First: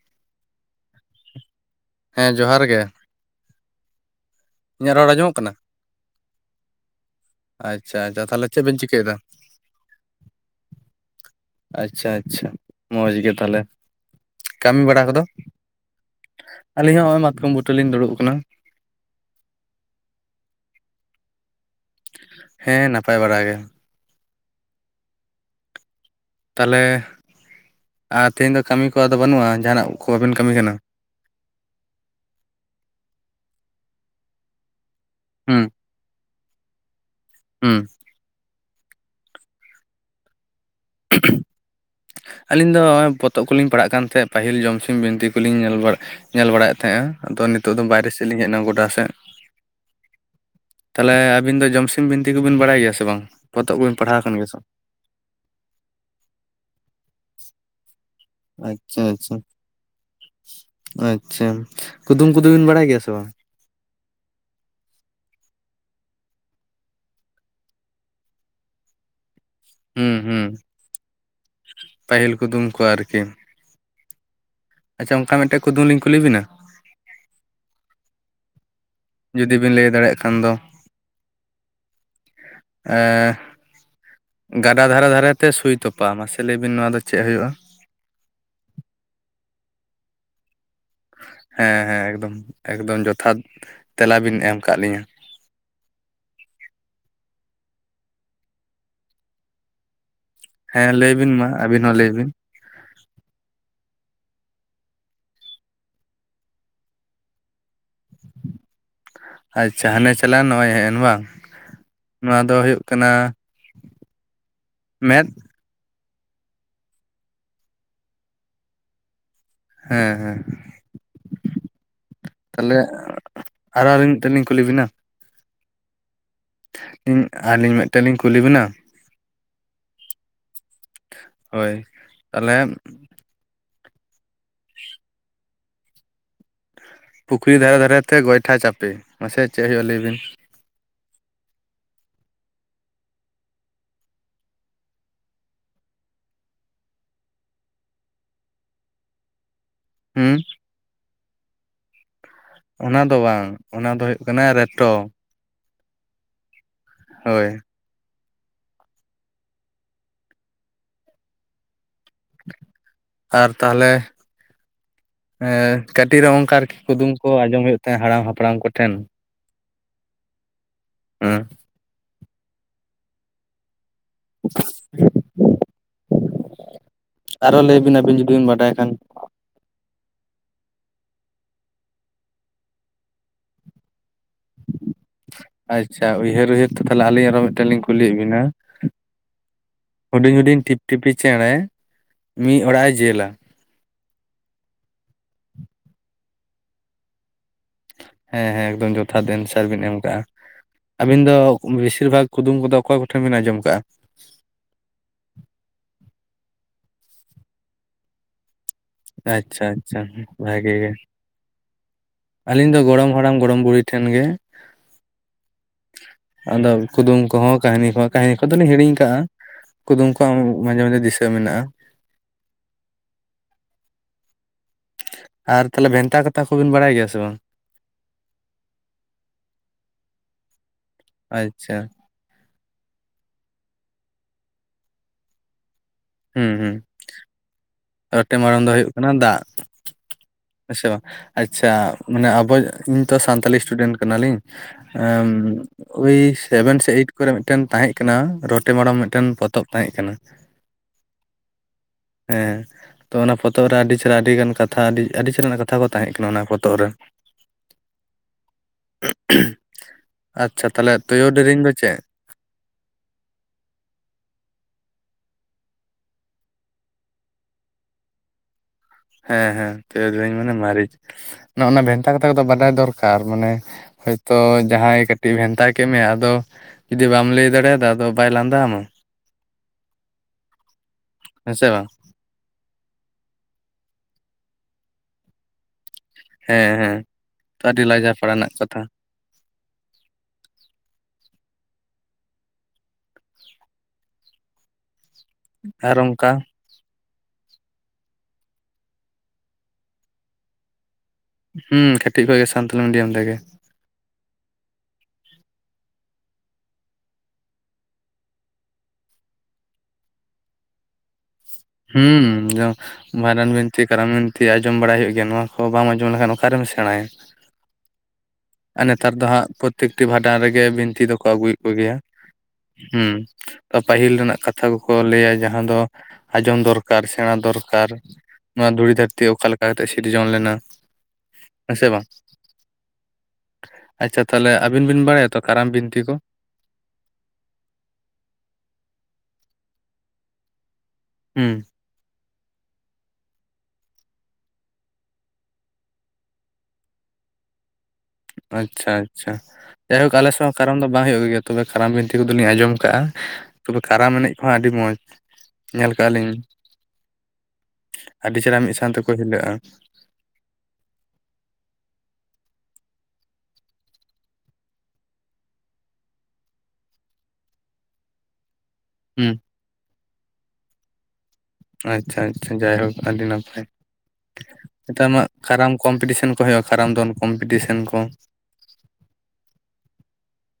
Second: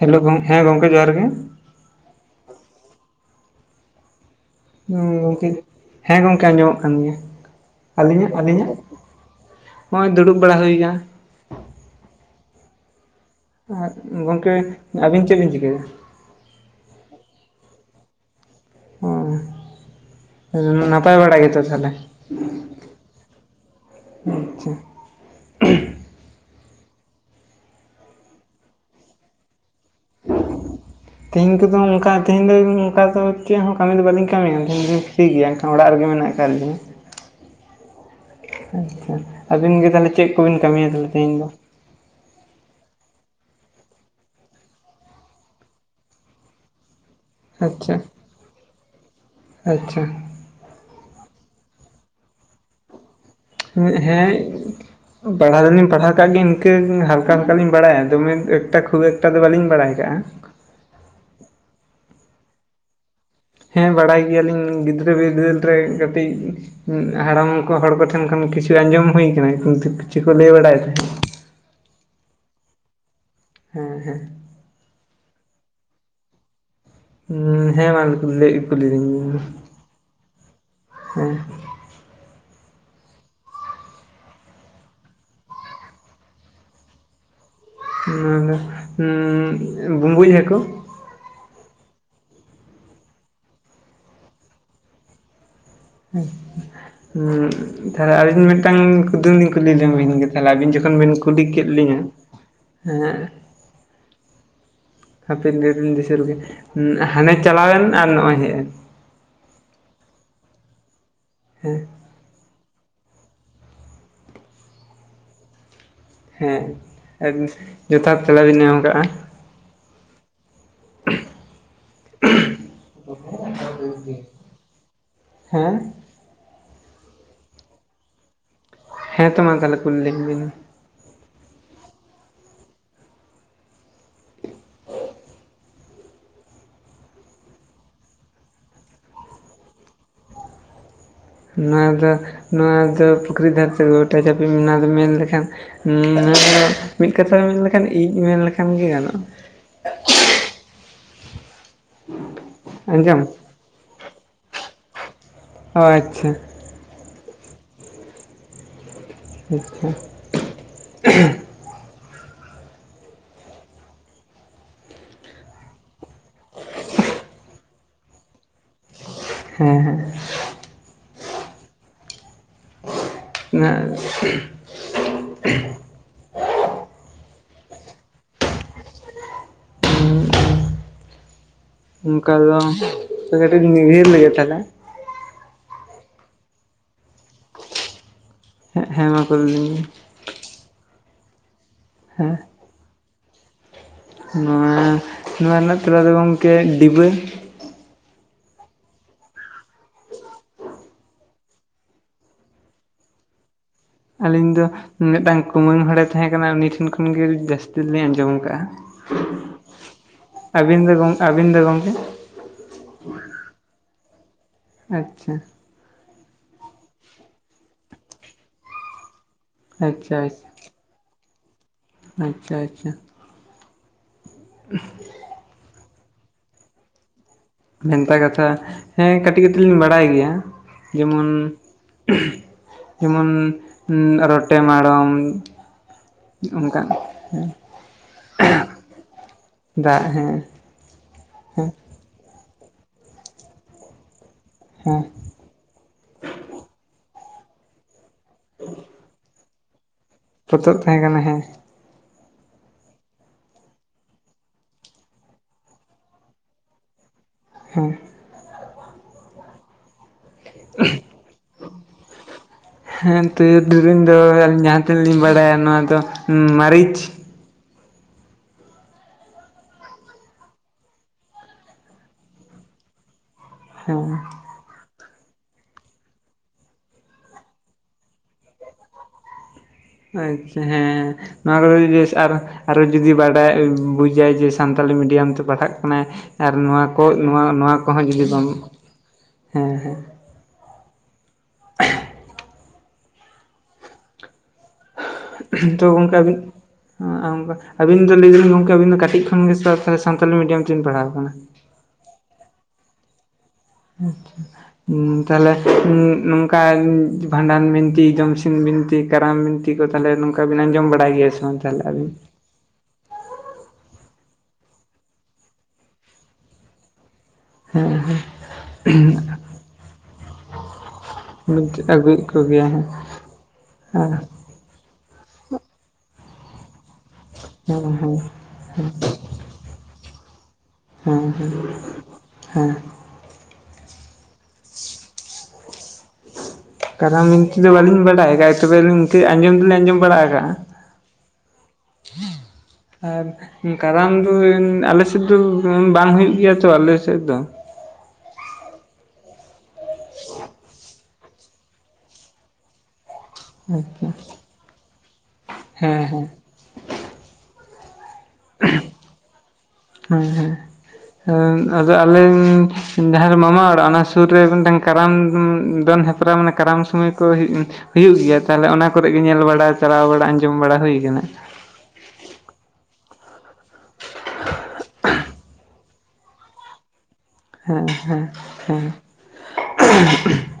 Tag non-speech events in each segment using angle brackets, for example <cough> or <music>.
Hello ᱜᱚᱸ ᱦᱮᱸ ᱜᱚᱢᱠᱮ ᱡᱚᱦᱟᱨ ᱜᱮ ᱾ ᱦᱮᱸ ᱡᱚᱦᱟᱨ ᱜᱮ ᱾ ᱨᱚᱲ ᱦᱩᱸ ᱟᱸᱡᱚᱢᱚᱜ ᱜᱚᱝᱠᱮ ᱠᱟᱱᱟ ᱦᱮᱸ ᱜᱚᱝᱠᱮ ᱟᱸᱡᱚᱢᱚᱜ ᱠᱟᱱ ᱜᱮᱭᱟ ᱾ ᱟᱪᱪᱷᱟ ᱟᱪᱪᱷᱟ ᱟᱞᱤᱧᱟᱜ ᱛᱟᱦᱚᱞᱮ ᱪᱮᱫ ᱟᱞᱤᱧᱟᱜ ᱵᱮᱱ ᱪᱤᱠᱟᱹᱭᱮᱫᱟ <inaudible> ᱦᱚᱸᱜᱼᱚᱭ ᱫᱩᱲᱩᱵ ᱵᱟᱲᱟ ᱦᱩᱭ ᱟᱠᱟᱱᱟ ᱾ ᱟᱪᱪᱷᱟ ᱟᱪᱪᱷᱟ ᱾ ᱢᱚᱡᱽ ᱜᱮ ᱛᱟᱦᱚᱞᱮ ᱟᱨ ᱜᱚᱢᱠᱮ <inaudible> ᱠᱟᱹᱢᱤ ᱵᱟᱲᱟ ᱠᱚᱫᱚ ᱟᱹᱵᱤᱱ ᱪᱮᱫ ᱵᱤᱱ ᱪᱤᱠᱟᱹᱭᱟ <inaudible> ᱟᱹᱞᱤᱧ ᱦᱚᱸ ᱱᱚᱜᱼᱚᱭ ᱢᱟᱛᱠᱚᱢ ᱵᱩᱴᱟᱹ ᱨᱮ ᱞᱤᱧ ᱫᱩᱲᱩᱵᱽ ᱟᱠᱟᱱᱟ ᱾ ᱚ <inaudible> ᱱᱟᱯᱟᱭ ᱵᱟᱲᱟ ᱜᱮᱛᱚ ᱛᱟᱦᱚᱞᱮ? ᱦᱮᱸ ᱱᱟᱯᱟᱭ ᱵᱟᱲᱟ ᱜᱮ ᱾ ᱟᱪᱪᱷᱟ ᱛᱟᱦᱚᱞᱮ <inaudible> ᱟᱨ ᱛᱮᱦᱤᱧ ᱫᱚ ᱠᱟᱹᱢᱤ ᱠᱚ ᱟᱫᱚ ᱵᱟᱹᱱᱩᱜᱼᱟ ᱡᱟᱦᱟᱱᱟᱜ ᱠᱚ ᱵᱟᱵᱮᱱ ᱠᱟᱹᱢᱤ ᱠᱟᱱᱟ? ᱛᱤᱦᱤᱧ ᱠᱚᱫᱚ ᱚᱱᱠᱟ ᱛᱮᱦᱤᱧ ᱫᱚ ᱚᱱᱠᱟ ᱫᱚ ᱪᱮᱫ ᱦᱚᱸ ᱠᱟᱹᱢᱤ ᱫᱚ ᱵᱟᱹᱞᱤᱧ ᱠᱟᱹᱢᱤᱭᱟ ᱛᱮᱦᱮᱧ ᱴᱷᱤᱠ ᱜᱮᱭᱟ ᱮᱱᱠᱷᱟᱱ ᱚᱲᱟᱜ ᱨᱮᱜᱮ ᱢᱮᱱᱟᱜ ᱟᱠᱟᱫ ᱞᱤᱧᱟ ᱾ ᱦᱮᱸ ᱾ ᱟᱪᱪᱷᱟ, ᱟᱹᱵᱤᱱ ᱜᱮ ᱛᱟᱦᱚᱞᱮ ᱪᱮᱫ ᱠᱚᱵᱤᱱ ᱠᱟᱹᱢᱤᱭᱟ ᱛᱟᱦᱚᱞᱮ ᱛᱮᱦᱮᱧ ᱫᱚ? ᱟᱹᱞᱤᱧ ᱫᱚ ᱱᱚᱜᱚᱭ ᱯᱚᱛᱚᱵ ᱠᱚᱞᱤᱧ ᱯᱟᱲᱦᱟᱜ ᱠᱟᱱ ᱛᱟᱦᱮᱸᱫ ᱯᱟᱹᱦᱤᱞ ᱡᱚᱢᱥᱤᱢ ᱵᱤᱱᱛᱤ ᱠᱚᱞᱤᱧ ᱧᱮᱞ ᱧᱮᱞ ᱵᱟᱲᱟᱭᱮᱫ ᱛᱟᱦᱮᱸᱫᱼᱟ ᱾ ᱟᱫᱚ ᱱᱤᱛᱳᱜ ᱫᱚ ᱟᱪᱪᱷᱟ ᱵᱟᱭᱨᱮ ᱥᱮᱫ ᱞᱤᱧ ᱦᱮᱡ ᱮᱱᱟ ᱜᱚᱰᱟ ᱥᱮᱫ ᱾ ᱟᱪᱪᱷᱟ ᱾ <inaudible> ᱛᱟᱦᱞᱮ ᱟᱹᱵᱤᱱ ᱫᱚ ᱡᱚᱢᱥᱤᱢ ᱵᱤᱱᱛᱤ ᱠᱚᱵᱤᱱ ᱵᱟᱲᱟᱭ ᱜᱮᱭᱟ ᱥᱮ ᱵᱟᱝ? ᱯᱚᱛᱚᱵ ᱠᱚᱵᱤᱱ ᱯᱟᱲᱦᱟᱣ ᱟᱠᱟᱱ ᱦᱮᱸ ᱜᱮᱭᱟ ᱥᱮ ᱵᱟᱝ? ᱯᱟᱲᱦᱟᱣ ᱫᱚᱞᱤᱧ ᱯᱟᱲᱦᱟᱣ ᱟᱠᱟᱜ ᱜᱮ ᱤᱱᱠᱟᱹ ᱦᱟᱞᱠᱟ ᱦᱟᱞᱠᱟ ᱞᱤᱧ ᱵᱟᱲᱟᱭᱟ ᱫᱚᱢᱮ ᱮᱠᱴᱟ ᱟᱪᱪᱷᱟ ᱠᱷᱩᱵ ᱮᱠᱴᱟ ᱟᱪᱪᱷᱟ ᱫᱚ ᱵᱟᱟᱹᱞᱤᱧ ᱵᱟᱲᱟᱭ ᱟᱠᱟᱜᱼᱟ᱾ ᱟᱪᱪᱷᱟ ᱠᱩᱫᱩᱢ ᱠᱩᱫᱩ ᱵᱤᱱ ᱵᱟᱲᱟᱭ ᱜᱮᱭᱟ ᱥᱮ ᱵᱟᱝ? ᱦᱮᱸ ᱵᱟᱲᱟᱭ ᱜᱮᱭᱟ ᱞᱤᱧ ᱜᱤᱫᱽᱨᱟᱹ ᱵᱤᱫᱟᱹᱞ ᱨᱮ ᱠᱟᱹᱴᱤᱡ ᱦᱟᱲᱟᱢ ᱠᱚ ᱦᱚᱲ ᱠᱚᱴᱷᱮᱱ ᱠᱷᱚᱱ ᱠᱤᱪᱷᱩ ᱟᱸᱡᱚᱢ ᱦᱩᱭ ᱟᱠᱟᱱᱟ, ᱠᱤᱱᱛᱩ ᱦᱩᱸ ᱠᱤᱪᱷᱩ ᱠᱚ ᱦᱩᱸ ᱞᱟᱹᱭ ᱵᱟᱲᱟᱭᱮᱫ ᱛᱟᱦᱮᱸᱫ᱾ ᱯᱟᱹᱦᱤᱞ ᱠᱩᱫᱩᱢ ᱠᱚ ᱟᱨᱠᱤ ᱦᱮᱸ ᱦᱮᱸ ᱟᱪᱪᱷᱟ ᱚᱱᱠᱟ ᱢᱤᱫᱴᱮᱱ ᱠᱩᱫᱩᱢ ᱞᱤᱧ ᱠᱩᱞᱤ ᱵᱮᱱᱟ᱾ ᱦᱮᱸ ᱦᱮᱸ ᱢᱟ ᱠᱩᱞᱤ ᱠᱩᱞᱤ ᱤᱫᱤᱧ ᱵᱤᱱ᱾ ᱡᱩᱫᱤ ᱵᱤᱱ ᱞᱟᱹᱭ ᱫᱟᱲᱮᱭᱟᱜ ᱠᱷᱟᱱ ᱫᱚ, ᱵᱤᱱ ᱮ ᱜᱟᱰᱟ ᱫᱷᱟᱨᱮ ᱫᱷᱟᱨᱮ ᱛᱮ ᱥᱩᱭ ᱛᱚᱯᱟ ᱢᱟᱥᱮ ᱞᱟᱹᱭ ᱵᱤᱱ ᱱᱚᱣᱟ ᱫᱚ ᱪᱮᱫ ᱦᱩᱭᱩᱜᱼᱟ? ᱱᱚᱣᱟ ᱫᱚ, ᱦᱩᱸ ᱵᱩᱸᱵᱩᱡ ᱦᱟᱹᱠᱩ᱾ ᱦᱮᱸ ᱦᱮᱸ ᱮᱠᱫᱚᱢ, ᱮᱠᱫᱚᱢ ᱡᱚᱛᱷᱟᱛ ᱛᱮᱞᱟ ᱵᱤᱱ ᱮᱢ ᱟᱠᱟᱫ ᱞᱤᱧᱟ᱾ ᱛᱟᱦᱚᱞᱮ ᱟᱞᱤᱧ ᱢᱤᱫᱴᱟᱝ ᱠᱩᱫᱩᱢ ᱞᱤᱧ ᱠᱩᱞᱤ ᱞᱮ ᱵᱤᱱ ᱜᱮ᱾ ᱛᱟᱦᱞᱮ ᱟᱹᱵᱤᱱ ᱦᱮᱸ ᱡᱚᱠᱷᱚᱱ ᱵᱤᱱ ᱞᱟᱹᱭ ᱠᱩᱞᱤ ᱢᱟ ᱠᱮᱫ ᱟᱹᱵᱤᱱ ᱦᱚᱸ ᱞᱤᱧᱟ, ᱞᱟᱹᱭ ᱵᱤᱱ ᱦᱮᱸ ᱦᱟᱯᱮᱱ ᱜᱤᱱ ᱫᱤᱥᱟᱹ ᱞᱮᱜᱮ ᱦᱟᱱᱮ ᱪᱟᱞᱟᱣᱮᱱ ᱟᱨ ᱱᱚᱜᱼᱚᱭ ᱦᱮᱡ ᱮᱱ? ᱟᱪᱪᱷᱟ ᱦᱟᱱᱮ ᱪᱟᱞᱟᱜᱼᱟ ᱮᱱ ᱱᱚᱜᱼᱚᱭ ᱦᱮᱡ ᱮᱱ ᱵᱟᱝ᱾ ᱦᱮᱸ ᱱᱚᱣᱟ ᱫᱚ ᱦᱩᱭᱩᱜ ᱠᱟᱱᱟ ᱢᱮᱫ᱾ ᱦᱮᱸ ᱡᱚᱛᱷᱟᱛ ᱛᱮᱞᱟᱵᱤᱱ ᱮᱢ ᱟᱠᱟᱜᱼᱟ᱾ ᱦᱮᱸ ᱦᱮᱸ ᱛᱟᱦᱞᱮ ᱟᱨ ᱟᱨ ᱢᱤᱫᱴᱮᱱ ᱞᱤᱧ ᱠᱩᱞᱤ ᱵᱤᱱᱟ᱾ ᱦᱮᱸ ᱤᱧ ᱟᱹᱞᱤᱧ ᱢᱤᱫᱴᱮᱱ ᱞᱤᱧ ᱠᱩᱞᱤ ᱵᱮᱱᱟ᱾ ᱦᱮᱸ ᱛᱳ ᱢᱟ ᱫᱮᱞᱟ ᱠᱩᱞᱤ ᱞᱤᱧ ᱵᱤᱱ᱾ ᱦᱳᱭ ᱛᱟᱦᱚᱞᱮ <inaudible> ᱯᱩᱠᱷᱨᱤ ᱫᱷᱟᱨᱮ ᱫᱷᱟᱨᱮ ᱫᱷᱟᱨᱮ ᱛᱮ ᱜᱚᱭᱴᱷᱟ ᱪᱟᱯᱮ ᱢᱟᱥᱮ ᱪᱮᱫ ᱦᱩᱭᱩᱜᱼᱟ ᱞᱟᱹᱭ ᱵᱤᱱ? ᱱᱚᱣᱟ ᱫᱚ ᱱᱚᱣᱟ ᱫᱚ ᱯᱩᱠᱷᱨᱤ ᱫᱷᱟᱨᱛᱮ ᱜᱚᱴᱟ ᱪᱟᱯᱮ ᱱᱚᱣᱟ ᱫᱚ ᱢᱮᱱ ᱞᱮᱠᱷᱟᱱ, ᱦᱮᱸ ᱢᱤᱫ ᱠᱟᱛᱷᱟ ᱢᱮᱱ ᱞᱮᱠᱷᱟᱱ ᱤᱡ ᱢᱮᱱ ᱞᱮᱠᱷᱟᱱ ᱜᱮ ᱜᱟᱱᱚᱜᱼᱟ᱾ ᱦᱩᱸ ᱚᱱᱟ ᱫᱚ ᱟᱸᱡᱚᱢ ᱵᱟᱝ, ᱚᱱᱟ ᱫᱚ ᱦᱩᱭᱩᱜ ᱠᱟᱱᱟ ᱨᱮᱴᱚ᱾ ᱚ ᱟᱪᱷᱟ᱾ ᱦᱳᱭ ᱟᱪᱪᱷᱟ᱾ ᱟᱨ ᱛᱟᱦᱚᱞᱮ ᱠᱟᱹᱴᱤᱡ ᱨᱮᱦᱚ ᱚᱱᱠᱟ ᱟᱨᱠᱤ ᱠᱩᱫᱩᱢ ᱠᱚ ᱟᱸᱡᱚᱢ ᱦᱩᱭᱩᱜ ᱛᱮ ᱦᱟᱲᱟᱢ ᱦᱟᱯᱲᱟᱢ ᱠᱚᱴᱷᱮᱱ᱾ ᱦᱮᱸ ᱦᱮᱸ ᱦᱩᱸ <inaudible> ᱟᱨᱦᱚ ᱞᱟᱹᱭ ᱵᱤᱱ ᱟᱵᱤᱱ ᱡᱩᱫᱤ ᱵᱤᱱ ᱵᱟᱰᱟᱭ ᱠᱷᱟᱱ᱾ ᱚᱱᱠᱟ ᱫᱚ ᱠᱟᱹᱴᱤᱡ ᱱᱤᱜᱮᱨ ᱞᱮᱜᱮ ᱛᱟᱦᱚᱞᱮ᱾ ᱟᱪᱷᱟ ᱩᱭᱦᱟᱹᱨ ᱩᱭᱦᱟᱹᱨ ᱛᱮ ᱛᱟᱦᱚᱞᱮ ᱟᱹᱞᱤᱧ ᱟᱨᱦᱚ ᱢᱤᱫᱴᱮᱱ ᱞᱤᱧ ᱠᱩᱞᱤᱭᱮᱫ ᱵᱮᱱᱟ᱾ ᱦᱮᱸ, ᱦᱮᱸ ᱢᱟ ᱠᱩᱞᱤ ᱞᱤᱧ ᱵᱤᱱ᱾ ᱦᱩᱰᱤᱧ ᱦᱩᱰᱤᱧ ᱴᱷᱤᱯ ᱴᱷᱤᱯᱤ ᱪᱮᱬᱮ ᱦᱮᱸ ᱢᱤᱫ ᱚᱲᱟᱜ ᱮ ᱡᱮᱞᱟ ᱾ ᱮᱸ ᱱᱚᱣᱟ ᱨᱮᱱᱟᱜ ᱛᱮᱞᱟ ᱫᱚ ᱜᱚᱝᱠᱮ ᱰᱤᱵᱟᱹ ᱾ ᱦᱮᱸ ᱦᱮᱸ ᱮᱠᱫᱚᱢ ᱡᱚᱛᱷᱟᱛ ᱟᱱᱥᱟᱨ ᱵᱤᱱ ᱮᱢ ᱟᱠᱟᱜᱼᱟ ᱾ ᱟᱹᱵᱤᱱ ᱫᱚ ᱵᱮᱥᱤᱨ ᱵᱷᱟᱜᱽ ᱠᱩᱫᱩᱢ ᱠᱚᱫᱚ ᱚᱠᱚᱭ ᱠᱚᱴᱷᱮᱱ ᱵᱤᱱ ᱟᱸᱡᱚᱢ ᱠᱟᱜᱼᱟ? ᱟᱹᱞᱤᱧ ᱫᱚ ᱢᱤᱫᱴᱟᱝ ᱠᱩᱢᱟᱹᱢ ᱦᱚᱲᱮ ᱛᱟᱦᱮᱸ ᱠᱟᱱᱟ ᱩᱱᱤ ᱴᱷᱮᱱ ᱠᱷᱚᱱ ᱜᱮ ᱡᱟᱹᱥᱛᱤ ᱫᱚᱞᱤᱧ ᱟᱸᱡᱚᱢ ᱟᱠᱟᱫᱼᱟ ᱾ ᱟᱪᱪᱷᱟ ᱟᱪᱪᱷᱟ ᱵᱷᱟᱜᱤ ᱜᱮ ᱾ ᱚᱱᱛᱮ ᱟᱹᱞᱤᱧ ᱫᱚ ᱜᱚᱲᱚᱢ ᱦᱟᱲᱟᱢ ᱜᱚᱲᱚᱢ ᱵᱩᱲᱦᱤ ᱴᱷᱮᱱ ᱜᱮ ᱟᱪᱪᱷᱟ ᱾ ᱟᱫᱚ ᱠᱩᱫᱩᱢ ᱠᱚᱦᱚᱸ ᱠᱟᱹᱦᱱᱤ ᱠᱚ ᱠᱟᱹᱦᱱᱤ ᱠᱚᱫᱚᱞᱤᱧ ᱦᱤᱲᱤᱧ ᱟᱠᱟᱫᱼᱟ, ᱠᱩᱫᱩᱢ ᱟᱪᱪᱷᱟ ᱠᱚ ᱟᱪᱪᱷᱟ ᱢᱟᱡᱷᱮ ᱢᱟᱡᱷᱮ ᱫᱤᱥᱟᱹ ᱢᱮᱱᱟᱜᱼᱟ ᱾ ᱟᱪᱪᱷᱟ ᱟᱪᱪᱷᱟ ᱟᱪᱷᱟ ᱾ <unintelligible> ᱟᱨ ᱛᱟᱦᱚᱞᱮ ᱵᱷᱮᱱᱛᱟ ᱠᱟᱛᱷᱟ ᱠᱚᱵᱤᱱ ᱵᱟᱲᱟᱭ ᱜᱮᱭᱟ ᱥᱮ ᱵᱟᱝ? ᱵᱷᱮᱱᱛᱟ ᱠᱟᱛᱷᱟ ᱦᱮᱸ ᱠᱟᱹᱴᱤᱡ ᱠᱟᱹᱴᱤᱡ ᱞᱤᱧ ᱵᱟᱲᱟᱭ ᱜᱮᱭᱟ ᱡᱮᱢᱚᱱ ᱟᱪᱪᱷᱟ ᱡᱮᱢᱚᱱ ᱨᱚᱴᱮ ᱢᱟᱲᱚᱢ ᱚᱱᱠᱟ ᱦᱮᱸ ᱾ ᱟᱚᱴᱮ ᱢᱟᱲᱟᱝ ᱫᱚ ᱦᱩᱭᱩᱜ ᱠᱟᱱᱟ ᱫᱟᱜ ᱫᱟᱜ ᱦᱮᱸ ᱾ ᱟᱪᱪᱷᱟ ᱦᱮᱸ ᱟᱪᱪᱷᱟ ᱢᱟᱱᱮ ᱟᱵᱚ ᱤᱧ ᱛᱚ ᱥᱟᱱᱛᱟᱞᱤ ᱤᱥᱴᱩᱰᱮᱱᱴ ᱠᱟᱱᱟᱞᱤᱧ, ᱦᱮᱸ ᱮ ᱳᱭ ᱥᱮᱵᱷᱮᱱ ᱥᱮ ᱮᱭᱤᱴ ᱠᱚᱨᱮ ᱢᱤᱫᱴᱮᱱ ᱛᱟᱦᱮᱸ ᱠᱟᱱᱟ ᱨᱚᱴᱮ ᱢᱟᱲᱟᱢ ᱢᱤᱫᱴᱮᱱ ᱯᱚᱛᱚᱵ ᱛᱟᱦᱮᱸ ᱠᱟᱱᱟ ᱾ ᱛᱚᱜ ᱛᱟᱦᱮᱸ ᱠᱟᱱᱟ ᱦᱮᱸ, ᱦᱮᱸ ᱾ ᱛᱚ ᱚᱱᱟ ᱯᱚᱛᱚᱵ ᱨᱮ ᱟᱹᱰᱤ ᱪᱮᱦᱨᱟ ᱟᱹᱰᱤᱜᱟᱱ ᱠᱟᱛᱷᱟ ᱟᱹᱰᱤ ᱟᱹᱰᱤ ᱪᱮᱦᱨᱟ ᱠᱟᱛᱷᱟ ᱠᱚ ᱛᱟᱦᱮᱸ ᱠᱟᱱᱟ ᱚᱱᱟ ᱯᱚᱛᱚᱵ ᱨᱮ ᱾ ᱦᱩᱸ ᱟᱪᱪᱷᱟ ᱛᱟᱞᱦᱮ ᱛᱩᱭᱩ ᱫᱮᱨᱤᱧ ᱫᱚ ᱪᱮᱫ? ᱦᱮᱸ ᱛᱩᱭᱩ ᱰᱮᱨᱤᱝ ᱫᱚ ᱟᱹᱞᱤᱧ ᱡᱟᱦᱟᱸ ᱛᱤᱱᱟᱹᱜ ᱞᱤᱧ ᱵᱟᱲᱟᱭᱟ ᱱᱚᱣᱟ ᱫᱚ ᱢᱟᱹᱨᱤᱪ ᱾ ᱦᱮᱸ ᱦᱮᱸ ᱛᱚᱭᱳ ᱫᱮᱨᱮᱧ ᱢᱟᱱᱮ ᱢᱟᱨᱤᱪ ᱱᱚ ᱚᱱᱟ ᱵᱷᱮᱱᱛᱟ ᱠᱟᱛᱷᱟ ᱠᱚᱫᱚ ᱵᱟᱰᱟᱭ ᱫᱚᱨᱠᱟᱨ ᱢᱟᱱᱮ ᱦᱮᱸ ᱦᱚᱳᱭᱛᱚ ᱡᱟᱦᱟᱸᱭ ᱠᱟᱹᱴ ᱠᱟᱴᱤᱡ ᱮ ᱵᱷᱮᱱᱛᱟ ᱠᱮᱫ ᱢᱮᱭᱟ ᱟᱫᱚ ᱡᱩᱫᱤ ᱵᱟᱢ ᱞᱟᱹᱭ ᱫᱟᱲᱮᱭᱟᱫᱟ ᱟᱫᱚ ᱵᱟᱭ ᱞᱟᱸᱫᱟ ᱟᱢᱟ ᱾ ᱟᱪᱪᱷᱟ ᱦᱮᱸ ᱦᱮᱸ ᱦᱮᱸ ᱱᱚᱣᱟ ᱥᱮ ᱵᱟᱝ ᱠᱚᱨᱮ <inaudible> ᱟᱨ ᱟᱨᱚ ᱡᱩᱫᱤ ᱵᱟᱰᱟᱭ ᱵᱩᱡᱟᱭ ᱡᱮ ᱥᱟᱱᱛᱟᱞᱤ ᱢᱤᱰᱤᱭᱟᱢ ᱛᱮ ᱯᱟᱲᱦᱟᱜ ᱟᱨ ᱦᱮᱸ ᱱᱚᱣᱟ ᱦᱮᱸ ᱠᱚ ᱱᱚᱣᱟ ᱱᱚᱣᱟ ᱟᱹᱰᱤ ᱠᱚᱦᱚᱸ ᱞᱟᱡᱟᱣ ᱡᱩᱫᱤ ᱯᱟᱲᱟ ᱵᱟᱢ ᱨᱮᱱᱟᱜ ᱠᱟᱛᱷᱟ ᱦᱮᱸ ᱦᱮᱸ ᱛᱚ ᱟᱨ ᱜᱟᱢᱠᱮ ᱚᱱᱠᱟ ᱟᱵᱤᱱ ᱚ ᱚᱱᱠᱟ ᱟᱹᱵᱤᱱ ᱫᱚ ᱞᱟᱹᱭ ᱫᱟᱞᱤᱧ ᱜᱚᱝᱠᱮᱵᱤᱱ ᱫᱚ ᱠᱟᱹᱴᱤᱡ ᱠᱷᱚᱱᱜ ᱥᱟᱱᱛᱟᱞᱤ ᱢᱰᱤᱭᱟᱢ ᱛᱮᱵᱤᱱ ᱯᱟᱲᱦᱟᱣ ᱟᱠᱟᱱᱟ ᱾ ᱦᱩᱸ ᱠᱟᱹᱴᱤᱡ ᱠᱷᱚᱡ ᱜᱮ ᱥᱟᱱᱛᱟᱞᱤ ᱢᱤᱰᱤᱭᱟᱢ ᱛᱮᱜᱮ ᱾ ᱟᱪᱪᱷᱟ ᱾ ᱛᱟᱦᱚᱞᱮ ᱱᱚᱝᱠᱟ ᱵᱷᱟᱸᱰᱟᱱ ᱵᱤᱱᱛᱤ ᱡᱚᱢᱥᱤᱢ ᱵᱤᱱᱛᱤ ᱠᱟᱨᱟᱢ ᱵᱤᱱᱛᱤ ᱛᱤ ᱠᱚ ᱛᱟᱦᱚᱞᱮ ᱱᱚᱝᱠᱟ ᱵᱤᱱ ᱟᱸᱡᱚᱢ ᱵᱟᱲᱟᱭ ᱜᱮᱭᱟ ᱥᱮ ᱵᱟᱝ? ᱛᱟᱦᱚᱞᱮ ᱟᱹᱵᱤᱱ? ᱦᱩᱸ ᱡᱚ ᱵᱷᱟᱰᱟᱱ ᱵᱤᱱᱛᱤ ᱠᱟᱨᱟᱢ ᱵᱤᱱᱛᱤ ᱟᱸᱡᱚᱢ ᱵᱟᱲᱟᱭ ᱦᱩᱭᱩᱜ ᱜᱮᱭᱟ ᱱᱚᱣᱟ ᱠᱚ ᱵᱟᱢ ᱟᱸᱡᱚᱢ ᱞᱮᱠᱷᱟᱱ ᱚᱠᱟᱨᱮᱢ ᱥᱮᱬᱟᱭᱟ ᱾ <unintelligible> ᱟᱨ ᱱᱮᱛᱟᱨ ᱫᱚ ᱦᱟᱸᱜ ᱯᱨᱚᱛᱮᱠᱴᱤ ᱵᱷᱟᱰᱟᱱ ᱨᱮᱜᱮ ᱵᱤᱱᱛᱤ ᱫᱚᱠᱚ ᱟᱹᱜᱩᱭᱮᱫ ᱠᱚᱜᱮᱭᱟ ᱾ ᱟᱹᱜᱩᱭᱮᱫ ᱠᱚᱜᱮᱭᱟ ᱦᱮᱸ ᱦᱩᱸ ᱯᱟᱹᱦᱤᱞ ᱨᱮᱱᱟᱜ ᱠᱟᱛᱷᱟ ᱠᱚᱠᱚ ᱞᱟᱹᱭᱟ ᱡᱟᱦᱟᱸ ᱫᱚ ᱟᱸᱡᱚᱢ ᱫᱚᱨ ᱠᱟᱨ ᱥᱮᱬᱟ ᱦᱮᱸ ᱫᱚᱨᱠᱟᱨ, ᱦᱮᱸ ᱱᱚᱣᱟ ᱫᱷᱩᱲᱤ ᱫᱷᱟᱹᱨᱛᱤ ᱚᱠᱟ ᱞᱮᱠᱟ ᱠᱟᱛᱮ ᱥᱤᱨᱡᱚᱱ ᱞᱮᱱᱟ ᱾ ᱦᱮᱸ ᱦᱮᱸ ᱦᱮᱸ ᱾ ᱟᱪᱪᱷᱟ ᱛᱟᱦᱚᱞᱮ ᱟᱵᱤᱱ ᱵᱤᱱ ᱵᱟᱲᱟᱭᱟ ᱛᱚ ᱠᱟᱨᱟᱢ ᱵᱤᱱᱛᱤ ᱠᱚ? ᱠᱟᱨᱟᱢ ᱵᱤᱱᱛᱤ ᱫᱚ ᱵᱟᱹᱞᱤᱧ ᱵᱟᱰᱟᱭ ᱠᱟᱜᱼᱟ, ᱛᱚᱵᱮ ᱟᱹᱧ ᱟᱸᱡᱚᱢ ᱫᱚᱞᱤᱧ ᱟᱸᱡᱚᱢ ᱵᱟᱲ ᱟᱠᱟᱜᱼᱟ᱾ ᱦᱩᱸ ᱾ ᱟᱨ ᱠᱟᱨᱟᱢ ᱫᱚ ᱟᱞᱮᱥᱮᱫ ᱫᱚ ᱵᱟᱝ ᱦᱩᱭᱩᱜ ᱜᱮᱭᱟ ᱛᱚ ᱟᱞᱮᱥᱮᱫ ᱫᱚ ᱾ ᱟᱪᱪᱷᱟ ᱟᱪᱪᱷᱟ ᱾ ᱡᱟᱭᱦᱳᱠ ᱟᱞᱮ ᱥᱚ ᱦᱚᱸ ᱠᱟᱨᱟᱢ ᱫᱚ ᱵᱟᱝ ᱦᱩᱭᱩᱜ ᱜᱮᱭᱟ᱾ ᱛᱚᱵᱮ ᱠᱟᱨᱟᱢ ᱵᱤᱱᱛᱤ ᱠᱚᱫᱚᱞᱤᱧ ᱟᱸᱡᱚᱢ ᱠᱟᱜᱼᱟ ᱾ ᱛᱚᱵᱮ ᱠᱟᱨᱟᱢ ᱮᱱᱮᱡ ᱠᱚᱦᱚᱸ ᱟᱹᱰᱤ ᱢᱚᱡᱽ ᱧᱮᱞ ᱦᱮᱸ ᱠᱟᱜᱼᱟ ᱞᱤᱧ ᱾ ᱦᱮᱸ ᱟᱹᱰᱤ ᱪᱮᱦᱨᱟ ᱢᱤᱫ ᱥᱟᱶ ᱛᱮᱠᱚ ᱦᱤᱞᱟᱹᱜᱼᱟ ᱾ ᱦᱮᱸ ᱦᱮᱸ ᱾ ᱟᱫᱚ ᱟᱞᱤᱧ ᱡᱟᱦᱟᱸᱨᱮ ᱢᱟᱢᱟ ᱚᱲᱟᱜ ᱚᱱᱟ ᱥᱩᱨ ᱨᱮ ᱢᱤᱫᱴᱟᱝ ᱠᱟᱨᱟᱢ ᱫᱚᱱ ᱢᱟᱱᱮ ᱠᱟᱨᱟᱢ ᱥᱩᱢᱚᱭ ᱠᱚ ᱦᱩᱭᱩᱜ ᱜᱮᱭᱟ ᱾ ᱛᱟᱦᱚᱞᱮ ᱚᱱᱟ ᱠᱚᱨᱮ ᱜᱮ ᱦᱩᱸ ᱧᱮᱞ ᱵᱟᱲᱟ, ᱪᱟᱞᱟᱣ ᱵᱟᱲᱟ ᱟᱸᱡᱚᱢ ᱵᱟᱲᱟ ᱦᱩᱭ ᱟᱠᱟᱱᱟ ᱾ ᱟᱪᱪᱷᱟ ᱟᱪᱪᱷᱟ ᱡᱟᱭᱦᱳᱠ, ᱟᱹᱰᱤ ᱱᱟᱯᱟᱭ ᱱᱮᱛᱟᱨ ᱢᱟ ᱠᱟᱨᱟᱢ ᱠᱚᱢᱯᱤᱴᱤᱥᱮᱱ ᱠᱚ ᱦᱩᱭᱩᱜᱼᱟ ᱠᱟᱨᱟᱢ ᱫᱚᱱ? ᱠᱚᱢᱯᱤᱴᱤᱥᱮᱱ ᱦᱮᱸ ᱠᱚ ᱦᱮᱸ ᱦᱮᱸ ᱾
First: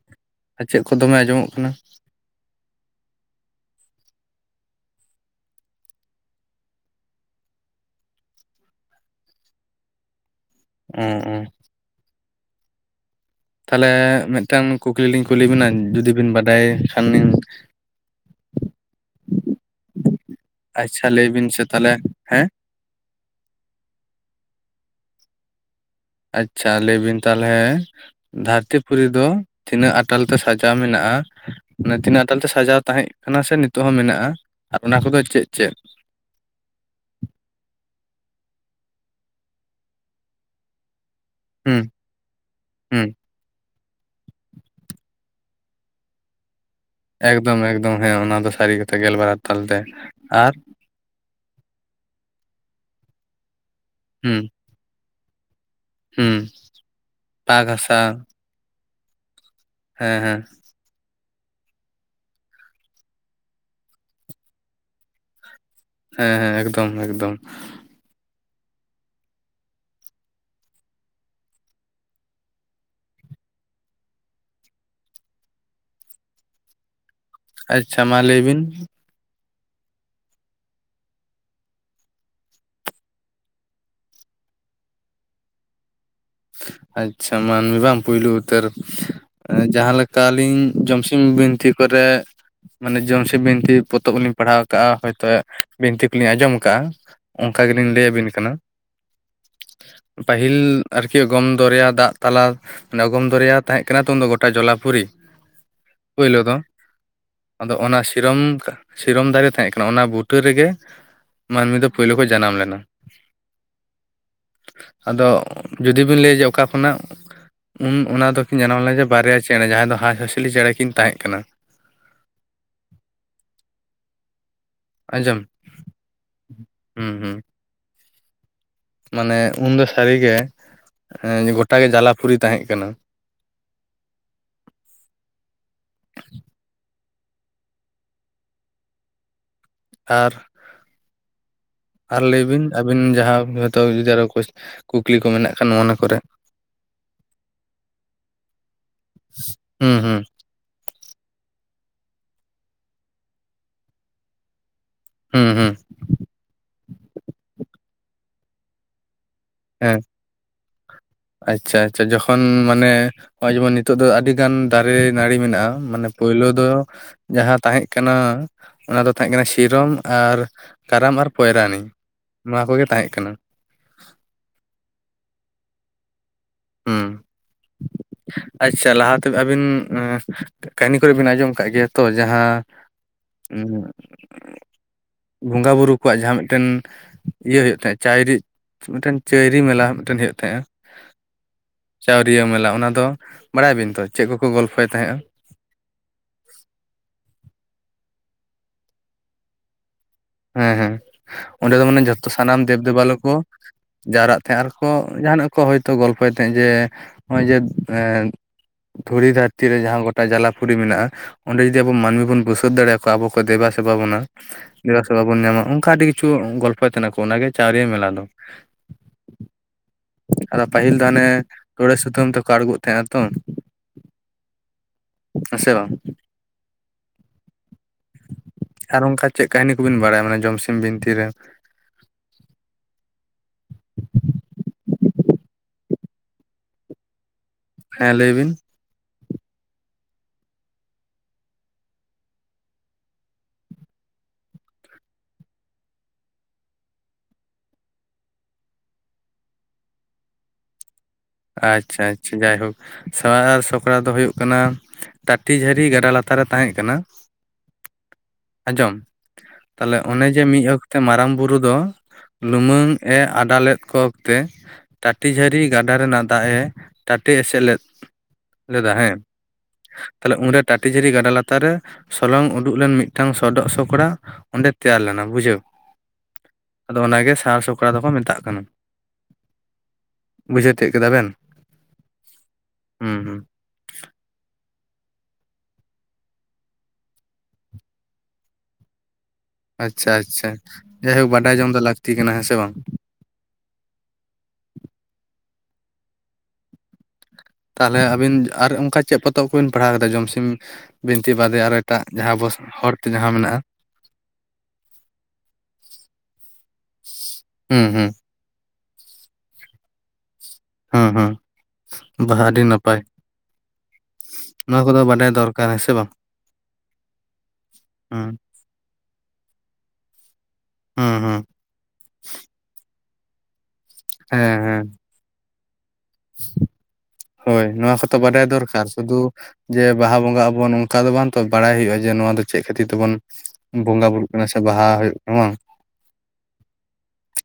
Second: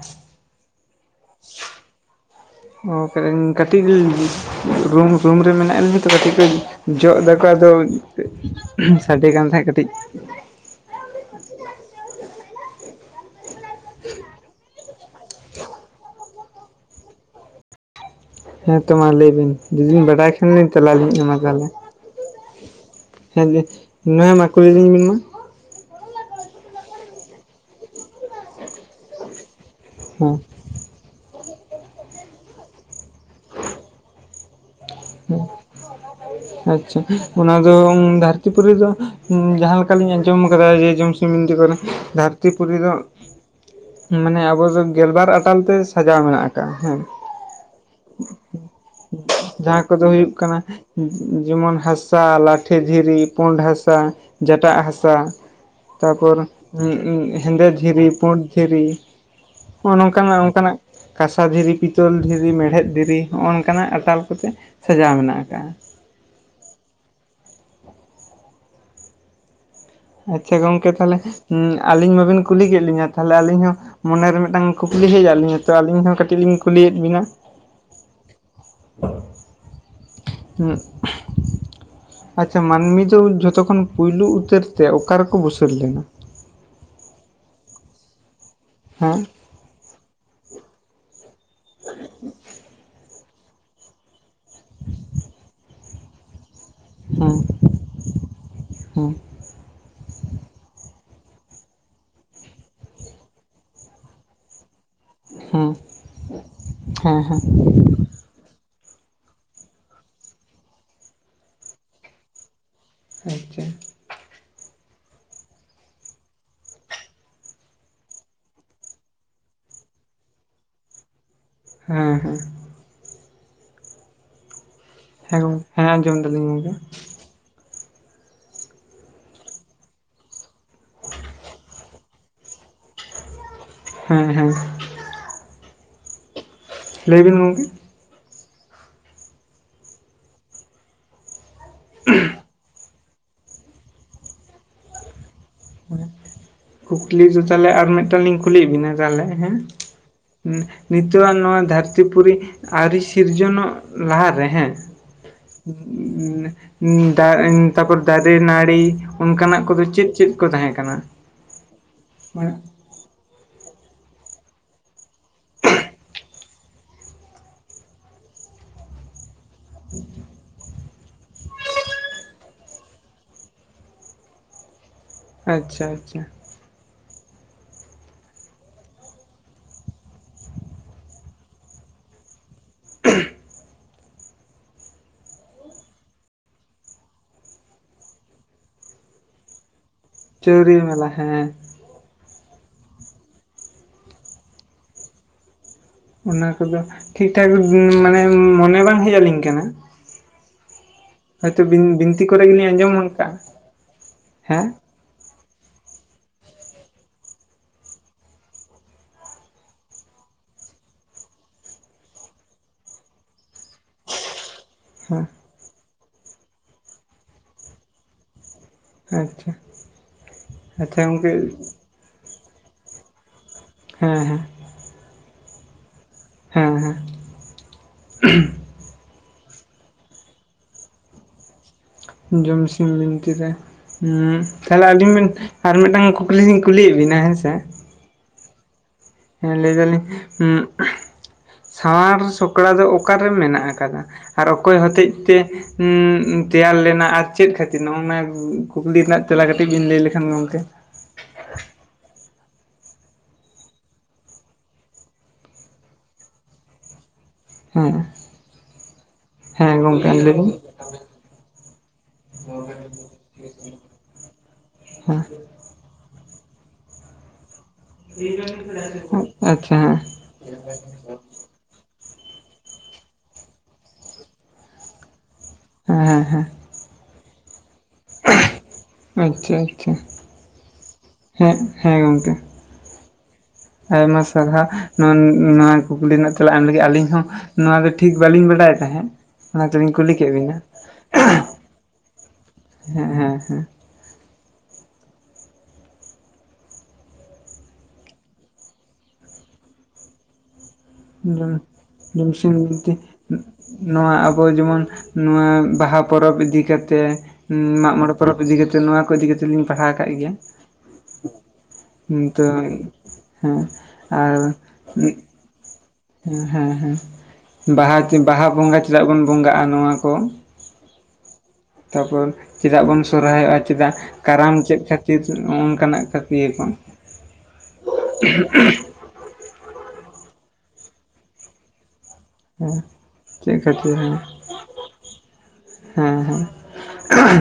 ᱟᱨ ᱪᱮᱫ ᱠᱚ ᱫᱚᱢᱮ ᱟᱸᱡᱚᱢᱚᱜ ᱠᱟᱱᱟ ᱾ ᱚ <unintelligible> ᱨᱩᱢ, ᱨᱩᱢ ᱨᱮ ᱢᱮᱱᱟᱜ ᱞᱤᱧᱟ ᱛᱚ, ᱠᱟᱹᱴᱤᱡ ᱠᱚ ᱡᱚᱜ ᱫᱟᱠᱚ ᱟᱫᱚ ᱥᱟᱸᱰᱮ ᱠᱟᱱ ᱛᱟᱦᱮᱸᱫ ᱠᱟᱹᱴᱤᱡ ᱩᱸ ᱩᱸ ᱛᱟᱦᱚᱞᱮ ᱢᱤᱫᱴᱟᱱ ᱠᱩᱠᱞᱤ ᱞᱤᱧ ᱠᱩᱞᱤ ᱵᱤᱱᱟ ᱡᱩᱫᱤ ᱵᱤᱱ ᱵᱟᱰᱟᱭ ᱠᱷᱟᱱ ᱵᱤᱱ ᱦᱮᱸ ᱛᱚ ᱢᱟ ᱞᱟᱹᱭ ᱵᱤᱱ, ᱡᱩᱫᱤᱱ ᱵᱟᱰᱟᱭ ᱠᱷᱟᱱ ᱞᱤᱧ ᱛᱮᱞᱟ ᱟᱪᱪᱷᱟ ᱞᱤᱧ ᱞᱟᱹᱭ ᱮᱢᱟ ᱵᱤᱱ ᱥᱮ ᱛᱟᱦᱚᱞᱮ ᱦᱮᱸ ᱦᱮᱸ ᱫᱤ ᱱᱚᱣᱟ ᱢᱟ ᱠᱩᱞᱤᱞᱤᱧ ᱵᱮᱱ ᱢᱟ ᱟᱪᱪᱷᱟ ᱞᱟᱹᱭ ᱵᱤᱱ ᱛᱟᱦᱚᱞᱮ ᱫᱷᱟᱹᱨᱛᱤ ᱯᱩᱨᱤ ᱫᱚ ᱛᱤᱱᱟᱹᱜ ᱟᱴᱟᱞ ᱛᱮ ᱦᱮᱸ ᱥᱟ ᱡᱟᱣ ᱢᱮᱱᱟᱜ-ᱟ᱾ ᱢᱟᱱᱮ ᱛᱤᱱᱟᱹᱜ ᱟᱴᱟᱞ ᱛᱮ ᱥᱟᱡᱟᱣ ᱛᱟᱦᱮᱸᱡ ᱠᱟᱱᱟ ᱥᱮ ᱱᱤᱛᱚᱜ ᱦᱚᱸ ᱥᱟᱡᱟᱣ ᱢᱮᱱᱟᱜᱼᱟ ᱾ ᱟᱨ ᱚᱱᱟ ᱠᱚᱫᱚ <inaudible> ᱟᱪᱪᱷᱟ ᱚᱱᱟ ᱫᱚ ᱫᱷᱟᱹᱨᱛᱤ ᱯᱩᱨᱤ ᱫᱚ ᱡᱟᱦᱟᱸ ᱞᱮᱠᱟᱞᱤᱧ ᱟᱸᱡᱚᱢ ᱠᱟᱫᱟ ᱡᱮ ᱡᱚᱢ ᱦᱩᱸ <unintelligible> ᱫᱷᱟᱹᱨᱛᱤ ᱯᱩᱨᱤ ᱫᱚ ᱦᱩᱸ ᱢᱟᱱᱮ ᱟᱵᱚ ᱫᱚ ᱜᱮᱞᱵᱟᱨ ᱟᱴᱟᱞ ᱛᱮ ᱥᱟᱡᱟᱣ ᱢᱮᱱᱟᱜ ᱟᱠᱟᱜ-ᱟ ᱦᱮᱸ ᱾ ᱮᱠᱫᱚᱢ ᱮᱠᱫᱚᱢ ᱦᱮᱸ ᱚᱱᱟ ᱫᱚ ᱥᱟᱹᱨᱤ ᱠᱟᱛᱷᱟ ᱜᱮᱞᱵᱟᱨ ᱟᱴᱟᱞ ᱛᱮ ᱡᱟᱦᱟᱸ ᱾ ᱠᱚᱫᱚ ᱦᱩᱭᱩᱜ ᱠᱟᱱᱟ ᱾ ᱡᱮᱢᱚᱱ ᱦᱟᱥᱟ ᱞᱟᱴᱷᱮ ᱫᱷᱤᱨᱤ ᱯᱳᱸᱰ ᱦᱟᱥᱟ ᱦᱩᱸ ᱡᱟᱴᱟᱜ ᱦᱟᱥᱟ ᱛᱟᱨᱯᱚᱨ ᱦᱩᱸ ᱩᱸ ᱦᱮᱸᱫᱮ ᱯᱟᱸᱠ ᱦᱟᱥᱟ ᱫᱷᱤᱨᱤ, ᱯᱩᱸᱰ ᱫᱷᱤᱨᱤ ᱦᱚᱸᱜ-ᱚᱸᱴ ᱦᱮᱸ ᱱᱚᱝᱠᱟ ᱱᱟᱜ ᱦᱮᱸ ᱚᱝᱠᱟ ᱱᱟᱜ ᱠᱟᱸᱥᱟ ᱫᱷᱤᱨᱤ, ᱯᱤᱛᱚᱞ ᱫᱷᱤᱨᱤ, ᱢᱮᱲᱦᱮᱫ ᱫᱷᱤᱨᱤ ᱦᱚᱜ-ᱚ ᱱᱚᱝᱠᱟ ᱱᱟᱜ ᱟᱴᱟᱞ ᱠᱚᱛᱮ ᱥᱟᱡᱟᱣ ᱢᱮᱱᱟᱜ ᱟᱠᱟᱜ-ᱟ ᱾ ᱦᱮᱸ ᱦᱮᱸ ᱮᱠᱫᱚᱢ ᱮᱠᱫᱚᱢ ᱾ ᱟᱪᱪᱷᱟ ᱜᱚᱝᱠᱮ ᱾ ᱛᱟᱦᱚᱞᱮ ᱟᱹᱞᱤᱧ ᱢᱟᱵᱤᱱ ᱠᱩᱞᱤ ᱠᱮᱫ ᱠᱩᱣᱟ ᱛᱟᱦᱚᱞᱮ ᱟᱹᱞᱤᱧ ᱦᱚᱸ ᱢᱚᱱᱮᱨᱮ ᱢᱤᱫᱴᱟᱝ ᱠᱩᱠᱞᱤ ᱦᱮᱡ ᱟᱫᱚ ᱞᱤᱧᱟᱹ, ᱟᱹᱞᱤᱧ ᱛᱚ ᱟᱹᱞᱤᱧ ᱦᱚᱸ ᱠᱟᱹᱴᱤᱡ ᱞᱤᱧ ᱠᱩᱞᱤᱭᱮᱫ ᱵᱤᱱᱟ ᱟᱪᱪᱷᱟ ᱢᱟ ᱞᱟᱹᱭ ᱵᱤᱱ <inaudible> ᱟᱪᱪᱷᱟ ᱢᱟᱹᱱᱢᱤ ᱫᱚ ᱡᱷᱚᱛᱚ ᱠᱷᱚᱱ ᱯᱳᱭᱞᱳ ᱩᱛᱟᱹᱨ ᱛᱮ ᱚᱠᱟ ᱨᱮᱠᱚ ᱵᱩᱥᱟᱹᱲ ᱞᱮᱱᱟ? ᱟᱪᱪᱷᱟ ᱢᱟᱹᱱᱢᱤ ᱵᱟᱝ ᱯᱩᱭᱞᱩ ᱩᱛᱟᱹᱨ ᱦᱮᱸ ᱮᱸ ᱡᱟᱦᱟᱸ ᱞᱮᱠᱟ ᱟᱹᱞᱤᱧ ᱡᱚᱢᱥᱤᱢ ᱵᱤᱱᱛᱤ ᱠᱚᱨᱮ ᱢᱟᱱᱮ ᱡᱚᱢᱥᱤᱢ ᱵᱤᱱᱛᱤ ᱯᱚᱛᱚᱵ ᱦᱚᱸᱞᱤᱧ ᱯᱟᱲᱦᱟᱣ ᱟᱠᱟᱜᱼᱟ ᱦᱚᱭᱛᱚ ᱵᱤᱱᱛᱤ ᱠᱚᱞᱤᱧ ᱟᱸᱡᱚᱢ ᱟᱠᱟᱜᱼᱟ᱾ ᱦᱮᱸ ᱚᱝᱠᱟ ᱜᱮᱞᱤᱧ ᱞᱟᱹᱭᱟᱵᱤᱱ ᱠᱟᱱᱟ, ᱯᱟᱹᱦᱤᱞ ᱟᱨᱠᱤ ᱚᱜᱚᱢ ᱫᱚᱨᱭᱟ ᱫᱟᱜ ᱛᱟᱞᱟ ᱚᱱᱮ ᱚᱜᱚᱢ ᱫᱚᱨᱭᱟ ᱛᱟᱦᱮᱸᱜ ᱠᱟᱱᱟ ᱛᱚ ᱩᱱᱫᱚ ᱜᱚᱴᱟ ᱡᱚᱞᱟᱯᱩᱨᱤ᱾ ᱦᱮᱸ ᱯᱳᱭᱞᱳ ᱫᱚ ᱦᱮᱸ ᱦᱮᱸ ᱦᱮᱸ ᱟᱫᱚ ᱚᱱᱟ ᱥᱤᱨᱚᱢ ᱥᱤᱨᱚᱢ ᱫᱟᱨᱮ ᱛᱟᱦᱮᱸᱜ ᱠᱟᱱᱟ ᱚᱱᱟ ᱵᱩᱴᱟᱹ ᱨᱮᱜᱮ ᱢᱟᱹᱱᱢᱤ ᱫᱚ ᱯᱳᱭᱞᱚ ᱠᱚ ᱡᱟᱱᱟᱢ ᱞᱮᱱᱟ᱾ ᱟᱪᱪᱷᱟ ᱟᱫᱚ ᱡᱩᱫᱤ ᱵᱤᱱ ᱞᱟᱹᱭᱟ ᱡᱮ ᱚᱠᱟ ᱠᱷᱚᱱᱟᱜ ᱩᱱ ᱚᱱᱟ ᱫᱚᱠᱤᱱ ᱡᱟᱱᱟᱣ ᱞᱮᱱᱟ ᱡᱮ ᱵᱟᱨᱭᱟ ᱪᱮᱬᱮ ᱡᱟᱦᱟᱸᱭ ᱫᱚ ᱦᱟᱸᱥᱼᱦᱟᱸᱥᱞᱤ ᱪᱮᱬᱮ ᱠᱤᱱ ᱛᱟᱦᱮᱸᱜ ᱠᱟᱱᱟ᱾ ᱦᱮᱸ ᱦᱮᱸ ᱟᱸᱡᱚᱢ ᱦᱮᱸ ᱜᱚᱝ ᱦᱮᱸ ᱟᱸᱡᱚᱢ ᱫᱟᱹᱞᱤᱧ ᱜᱚᱝᱠᱮ᱾ ᱦᱩᱸ ᱦᱩᱸ ᱢᱟᱱᱮ ᱩᱱᱫᱚ ᱥᱟᱹᱨᱤᱜᱮ ᱮᱸ ᱜᱚᱴᱟᱜᱮ ᱡᱟᱞᱟᱯᱩᱨᱤ ᱛᱟᱦᱮᱸᱜ ᱠᱟᱱᱟ᱾ ᱦᱮᱸ ᱦᱮᱸ ᱞᱟᱹᱭᱵᱤᱱ ᱜᱚᱝᱠᱮ? ᱟᱨ ᱟᱨ ᱞᱟᱹᱭ ᱵᱤᱱ ᱟᱹᱵᱤᱱ ᱡᱟᱦᱟᱸ ᱦᱚᱭᱛᱚ ᱡᱩᱫᱤ ᱠᱳᱥ ᱠᱩᱠᱞᱤ ᱠᱚ ᱢᱮᱱᱟᱜ ᱠᱷᱟᱱ ᱢᱚᱱᱮ ᱠᱚᱨᱮ? ᱠᱩᱠᱞᱤ ᱫᱚ ᱛᱟᱦᱞᱮ ᱟᱨ ᱢᱤᱫᱴᱟᱝ ᱞᱤᱧ ᱠᱩᱞᱤᱭᱮᱜ ᱵᱤᱱᱟ ᱛᱟᱦᱞᱮ ᱦᱮᱸ᱾ ᱦᱩᱸ ᱦᱩᱸ ᱱᱤ-ᱱᱤᱛᱚᱜᱼᱟᱜ ᱱᱚᱣᱟ ᱫᱷᱟᱹᱨᱛᱤ ᱯᱩᱨᱤ ᱟᱹᱣᱨᱤ ᱥᱤᱨᱡᱚᱱᱚᱜ ᱞᱟᱦᱟᱨᱮ ᱦᱮᱸ᱾ ᱦᱩᱸ ᱦᱩᱸ ᱦᱮᱸ ᱫᱟᱻ ᱛᱟᱯᱚᱨ ᱫᱟᱨᱮ ᱱᱟᱹᱲᱤ ᱚᱱᱠᱟᱱᱟᱜ ᱠᱩ ᱫᱚ ᱪᱮᱫ ᱪᱮᱫ? ᱠᱚ ᱛᱟᱦᱮᱸ ᱠᱟᱱᱟ ᱟᱪᱪᱷᱟ ᱟᱪᱪᱷᱟ ᱡᱚᱠᱷᱚᱱ ᱢᱟ ᱱᱮ ᱦᱚᱸᱜᱼᱚᱭ ᱡᱮᱢᱚᱱ ᱱᱤᱛᱚᱜ ᱫᱚ ᱟᱹᱰᱤ ᱜᱟᱱ ᱫᱟᱨᱮ ᱱᱟᱹᱲᱤ ᱢᱮᱱᱟᱜᱼᱟ, ᱢᱟᱱᱮ ᱯᱳᱭᱞᱳ ᱫᱚ ᱡᱟᱦᱟᱸ ᱛᱟᱦᱮᱸᱜ ᱠᱟᱱᱟ ᱚᱱᱟ ᱫᱚ ᱛᱟᱦᱮᱸᱜ ᱠᱟᱱᱟ ᱥᱤ ᱥᱤᱨᱚᱢ ᱟᱨ ᱠᱟᱨᱟᱢ ᱟᱨ ᱯᱚᱭᱨᱟᱱᱤ ᱱᱚᱣᱟ ᱠᱚᱜᱮ ᱛᱟᱦᱮᱸᱜ ᱠᱟᱱᱟ᱾ ᱟᱪᱪᱷᱟ ᱟᱪᱪᱷᱟ ᱦᱩᱸ ᱟᱪᱪᱷᱟ ᱞᱟᱦᱟᱛᱮ ᱟᱹᱵᱤᱱ ᱠᱟᱹᱦᱱᱤ ᱠᱚᱨᱮ ᱵᱤᱱ ᱟᱸᱡᱚᱢ ᱠᱟᱜ ᱜᱮᱭᱟ ᱛᱚ ᱡᱟᱦᱟᱸ ᱩᱸ ᱦᱩᱸᱜ ᱵᱚᱸᱜᱟ ᱵᱩᱨᱩ ᱠᱚᱣᱟᱜ ᱡᱟᱦᱟᱸ ᱢᱤᱫᱴᱮᱱ ᱤᱭᱟᱹ ᱦᱩᱭᱩᱜ ᱛᱟᱦᱮᱸᱜ ᱪᱟᱭᱨᱤ ᱢᱤᱫᱴᱮᱱ ᱪᱟᱹᱭᱨᱤ ᱢᱮᱞᱟ ᱪᱟᱹᱣᱨᱤᱭᱟᱹ ᱢᱮᱞᱟ ᱦᱮᱸ᱾ ᱪᱟᱹᱣᱨᱤᱭᱟᱹ ᱢᱮᱞᱟ ᱚᱱᱟ ᱫᱚ ᱵᱟᱲᱟᱭᱟᱵᱤᱱ ᱛᱚ ᱪᱮᱜ ᱠᱚᱠᱚ ᱜᱚᱞᱯᱷᱚᱭ ᱛᱟᱦᱮᱸᱜᱼᱟ? ᱚᱱᱟ ᱠᱚᱫᱚ ᱴᱷᱤᱠ ᱴᱷᱟᱠ ᱢᱟᱱᱮ ᱢᱚᱱᱮ ᱵᱟᱝ ᱦᱮᱜ ᱟᱹᱞᱤᱧ ᱠᱟᱱᱟ᱾ ᱦᱮᱸ ᱦᱮᱸ ᱦᱚᱭᱛᱳ ᱚᱸᱰᱮ ᱫᱚ ᱢᱟᱱᱮ ᱵᱤᱱᱛᱤ ᱡᱷᱚᱛᱚ ᱠᱚᱨᱮ ᱥᱟᱱᱟᱢ ᱜᱮᱞᱤᱧ ᱟᱸᱡᱚᱢ ᱫᱮᱵᱼᱫᱮᱵᱟᱞᱳᱠ ᱠᱟᱜᱼᱟ ᱠᱚ ᱡᱟᱣᱨᱟᱜ ᱛᱟᱦᱮᱸᱜᱼᱟ ᱦᱮᱸ ᱟᱨᱠᱚ ᱡᱟᱦᱟᱱᱟᱜ ᱠᱚ ᱦᱚᱭᱛᱚ ᱜᱚᱞᱯᱚᱭ ᱛᱟᱦᱮᱸᱜ ᱡᱮ ᱦᱚᱸᱜᱼᱚᱭ ᱡᱮ ᱮᱸ ᱫᱷᱩᱲᱤ ᱫᱷᱟᱹᱨᱛᱤ ᱨᱮ ᱡᱟᱦᱟᱸ ᱜᱚᱴᱟ ᱡᱟᱞᱟᱯᱩᱨᱤ ᱢᱮᱱᱟᱜᱼᱟ ᱚᱸᱰᱮ ᱡᱩᱫᱤ ᱟᱵᱚ ᱢᱟᱹᱱᱢᱤ ᱵᱚᱱ ᱵᱩᱥᱟᱹᱛ ᱫᱟᱲᱮᱭᱟᱠᱚᱣᱟ ᱟᱵᱚ ᱠᱚ ᱫᱮᱵᱟ ᱥᱮᱵᱟ ᱵᱚᱱᱟ᱾ ᱫᱮᱵᱟ ᱥᱮᱵᱟ ᱦᱮᱸ ᱵᱚᱱ ᱧᱟᱢᱟ ᱚᱝᱠᱟ ᱟᱹᱰᱤ ᱠᱤᱪᱷᱩ ᱜᱚᱞᱯᱚᱭ ᱛᱟᱦᱮᱱᱟ ᱠᱚ ᱚᱱᱟᱜᱮ ᱪᱟᱹᱣᱨᱤᱭᱟᱹ ᱢᱮᱞᱟ ᱫᱚ᱾ ᱟᱪᱪᱷᱟ ᱟᱫᱚ ᱯᱟᱹᱦᱤᱞ ᱟᱪᱪᱷᱟ ᱫᱚ ᱦᱟᱱᱮ ᱜᱚᱝᱠᱮ ᱛᱚᱲᱮ ᱥᱩᱛᱟᱹᱢ ᱛᱮᱠᱚ ᱟᱬᱜᱚᱜ ᱛᱟᱦᱮᱸᱜᱼᱟ ᱛᱚ᱾ ᱦᱮᱸ ᱦᱮᱸ ᱦᱮᱸ ᱥᱮ ᱵᱟᱝ? ᱦᱮᱸ ᱦᱮᱸ ᱟᱨ ᱚᱱᱠᱟ ᱪᱮᱫ ᱠᱟᱹᱦᱱᱤ ᱠᱚᱵᱤᱱ ᱵᱟᱲᱟᱭᱟ ᱢᱟᱱᱮ ᱡᱚᱢᱥᱤᱢ ᱵᱤᱱᱛᱤᱨᱮ ᱡᱚᱢᱥᱤᱢ ᱵᱤᱱᱛᱤ ᱨᱮ ᱾ ᱦᱩᱸ ᱛᱟᱦᱚᱞᱮ ᱟᱹᱞᱤᱧ ᱵᱮᱱ ᱟᱨ ᱢᱤᱫᱴᱟᱝ ᱠᱩᱠᱞᱤ ᱞᱤᱧ ᱠᱩᱞᱤᱭᱮᱫ ᱵᱤᱱᱟ ᱦᱮᱸ ᱥᱮ ᱾ ᱦᱮᱸ ᱞᱮᱭ ᱵᱤᱱ ᱦᱮᱸ ᱞᱟᱹᱭ ᱫᱟᱞᱤᱧ ᱥᱟᱶᱟᱨ ᱥᱚᱠᱲᱟ ᱫᱚ ᱚᱠᱟᱨᱮ ᱢᱮᱱᱟᱜ ᱟᱠᱟᱫᱟ? ᱟᱨ ᱚᱠᱚᱭ ᱦᱚᱛᱮᱡ ᱛᱮ ᱦᱩᱸ ᱛᱮᱭᱟᱨ ᱞᱮᱱᱟ ᱟᱨ ᱪᱮᱫ ᱠᱷᱟᱹᱛᱤᱨ ᱱᱚᱜᱼᱱᱚᱣᱟ ᱠᱩᱠᱞᱤ ᱨᱮᱱᱟᱜ ᱛᱮᱞᱟ ᱠᱟᱹᱴᱤᱡ ᱵᱤᱱ ᱞᱟᱹᱭ ᱞᱮᱠᱷᱟᱱ ᱜᱚᱝᱠᱮ ᱟᱪᱪᱷᱟ ᱟᱪᱪᱷᱟ ᱡᱟᱭᱦᱳᱠ ᱥᱟᱶᱟᱨ ᱥᱚᱠᱲᱟ ᱫᱚ ᱦᱩᱭᱩᱜ ᱠᱟᱱᱟ ᱴᱟᱴᱤ ᱡᱷᱟᱹᱨᱤ ᱜᱟᱸᱰᱟ ᱞᱟᱛᱟᱨ ᱨᱮ ᱛᱟᱦᱮᱸᱜ ᱠᱟᱱᱟ ᱦᱮᱸ ᱟᱸᱡᱚᱢ ᱦᱮᱸ ᱛᱟᱦᱚᱞᱮ ᱜᱚᱢᱠᱮ ᱚᱱᱮ ᱞᱟᱹᱭ ᱡᱮ ᱵᱤᱱ ᱢᱤᱫ ᱚᱠ ᱛᱮ ᱢᱟᱨᱟᱝ ᱵᱩᱨᱩ ᱫᱚ ᱞᱩᱢᱟᱹᱝ ᱮ ᱟᱰᱟ ᱞᱮᱫ ᱠᱚ ᱚᱠᱛᱮ ᱦᱮᱸ ᱴᱟᱴᱤ ᱡᱷᱟᱹᱨᱤ ᱜᱟᱸᱰᱟ ᱨᱮᱱᱟᱜ ᱫᱟᱜ ᱮ ᱴᱟᱴᱮ ᱮᱥᱮᱫ ᱞᱮᱫ ᱞᱮᱫᱟ ᱦᱮᱸ ᱟᱪᱪᱷᱟ ᱦᱮᱸ ᱛᱟᱦᱚᱞᱮ ᱚᱸᱰᱮ ᱴᱟᱴᱤ ᱡᱷᱟᱹᱨᱤ ᱜᱟᱸᱰᱟ ᱞᱟ ᱛᱟᱨ ᱨᱮ ᱥᱚᱞᱚᱝ ᱩᱰᱩᱜ ᱞᱮᱱ ᱢᱤᱫᱴᱟᱝ ᱥᱚᱰᱚᱜ ᱥᱚᱠᱲᱟ ᱚᱸᱰᱮ ᱛᱮᱭᱟᱨ ᱞᱮᱱᱟ ᱵᱩᱡᱷᱟᱹᱣ ᱾ ᱦᱮᱸ ᱦᱮᱸ ᱦᱮᱸ ᱾ ᱟᱫᱚ ᱚᱱᱟᱜᱮ ᱥᱟᱶᱟᱨ ᱥᱚᱠᱲᱟ ᱫᱚᱠᱚ ᱢᱮᱛᱟᱜ ᱠᱟᱱᱟ ᱦᱮᱸ ᱟᱪᱪᱷᱟ ᱟᱪᱪᱷᱟ ᱵᱩᱡᱷᱟᱹᱣ ᱛᱮ ᱦᱮᱸ ᱦᱮᱸ ᱜᱚᱝᱠᱮ ᱾ ᱦᱩᱸ ᱦᱩᱸ ᱾ ᱟᱭᱢᱟ ᱥᱟᱨᱦᱟᱣ ᱱᱚᱣᱟ ᱠᱩᱠᱞᱤ ᱨᱮᱱᱟᱜ ᱛᱮᱞᱟ ᱮᱢ ᱞᱟᱹᱜᱤᱫ ᱟᱹᱞᱤᱧ ᱦᱚᱸ ᱱᱚᱣᱟ ᱫᱚ ᱴᱷᱤᱠ ᱵᱟᱹᱞᱤᱧ ᱵᱟᱰᱟᱭ ᱛᱟᱦᱮᱸᱫ ᱾ ᱟᱪᱪᱷᱟ ᱟᱪᱪᱷᱟ᱾ ᱡᱟᱭᱦᱳᱠ ᱵᱟᱰᱟᱭ ᱡᱚᱝ ᱫᱚ ᱞᱟᱹᱠᱛᱤ ᱠᱟᱱᱟ ᱦᱮᱸ ᱥᱮ ᱵᱟᱝ ᱾ ᱦᱮᱸ ᱦᱮᱸ ᱦᱮᱸ ᱾ ᱛᱟᱦᱚᱞᱮ ᱟᱹᱵᱤᱱ ᱟᱨ ᱚᱱᱠᱟ ᱪᱮᱫ ᱯᱚᱨᱚᱵᱽ ᱠᱚᱵᱤᱱ ᱯᱟᱲᱦᱟᱣ ᱠᱟᱫᱟ ᱡᱚᱢᱥᱤᱢ ᱵᱤᱱᱛᱤ ᱵᱟᱫᱮ ᱟᱨ ᱮᱴᱟᱜ ᱡᱟᱦᱟᱸ ᱟᱵᱚ ᱡᱚᱢᱥᱤᱢ ᱵᱤᱱᱛᱤ ᱦᱚᱲᱛᱮ ᱡᱟᱦᱟᱸ ᱢᱮᱱᱟᱜᱼᱟ ᱾ ᱱᱚᱣᱟ ᱟᱵᱚ ᱡᱮᱢᱚᱱ ᱱᱚᱣᱟ ᱵᱟᱦᱟ ᱯᱚᱨᱚᱵᱽ ᱤᱫᱤ ᱠᱟᱛᱮ ᱦᱩᱸ ᱢᱟᱜᱽ ᱦᱩᱸ ᱢᱚᱬᱮ ᱯᱚᱨᱚᱵᱽ ᱤᱫᱤ ᱠᱟᱛᱮ ᱱᱚᱣᱟ ᱠᱚ ᱤᱫᱤ ᱠᱟᱛᱮᱫ ᱞᱤᱧ ᱯᱟᱲᱦᱟᱣ ᱟᱠᱟᱫ ᱜᱮᱭᱟ᱾ ᱦᱮᱸ ᱦᱮᱸ ᱾ ᱵᱟ ᱛᱚ ᱟᱹᱰᱤ ᱱᱟᱯᱟᱭ ᱦᱮᱸ ᱟᱨ ᱱᱚᱣᱟ ᱠᱚᱫᱚ ᱵᱟᱰᱟᱭ ᱫᱚᱨᱠᱟᱨ ᱦᱮᱸ ᱥᱮ ᱵᱟᱝ ᱾ ᱦᱮᱸ ᱦᱮᱸ᱾ ᱵᱟᱦᱟ, ᱵᱟᱦᱟ ᱵᱚᱸᱜᱟ ᱪᱮᱫᱟᱜ ᱵᱚᱱ ᱵᱚᱸᱜᱟᱼᱟ ᱱᱚᱣᱟ ᱠᱚ ᱾ ᱦᱮᱸ ᱦᱮᱸ ᱾ ᱛᱟᱨᱯᱚᱨ ᱪᱮᱫᱟᱜ ᱵᱚᱱ ᱥᱚᱨᱦᱟᱭᱚᱜᱼᱟ, ᱪᱮᱫᱟᱜ ᱠᱟᱨᱟᱢ ᱪᱮᱫ ᱠᱷᱟᱹᱛᱤᱨ ᱦᱚᱸᱜ ᱚᱱᱠᱟᱱᱟᱜ ᱦᱩᱭ ᱾ ᱱᱚᱣᱟ ᱠᱚᱛᱚ ᱵᱟᱰᱟᱭ ᱫᱚᱨᱠᱟᱨ ᱾ ᱥᱩᱫᱷᱩ ᱡᱮ ᱵᱟᱦᱟ ᱵᱚᱸᱜᱟ ᱟᱵᱚᱱ ᱚᱱᱠᱟ ᱫᱚ ᱵᱟᱝ ᱛᱚ, ᱵᱟᱲᱟᱭ ᱦᱩᱭᱩᱜᱼᱟ ᱡᱮ ᱱᱚᱣᱟ ᱫᱚ ᱪᱮᱫ ᱦᱮᱸ ᱠᱷᱟᱹᱛᱤᱨ ᱛᱮᱵᱚᱱ ᱪᱮᱫ ᱠᱷᱟᱹᱛᱤᱨ ᱵᱚᱸᱜᱟ ᱦᱮᱸ ᱵᱩᱨᱩᱜ ᱠᱟᱱᱟ ᱥᱮ ᱵᱟᱦᱟ ᱦᱩᱭᱩᱜ ᱠᱟᱱᱟ ᱵᱟᱝ ᱾ ᱦᱮᱸ ᱦᱮᱸ ᱾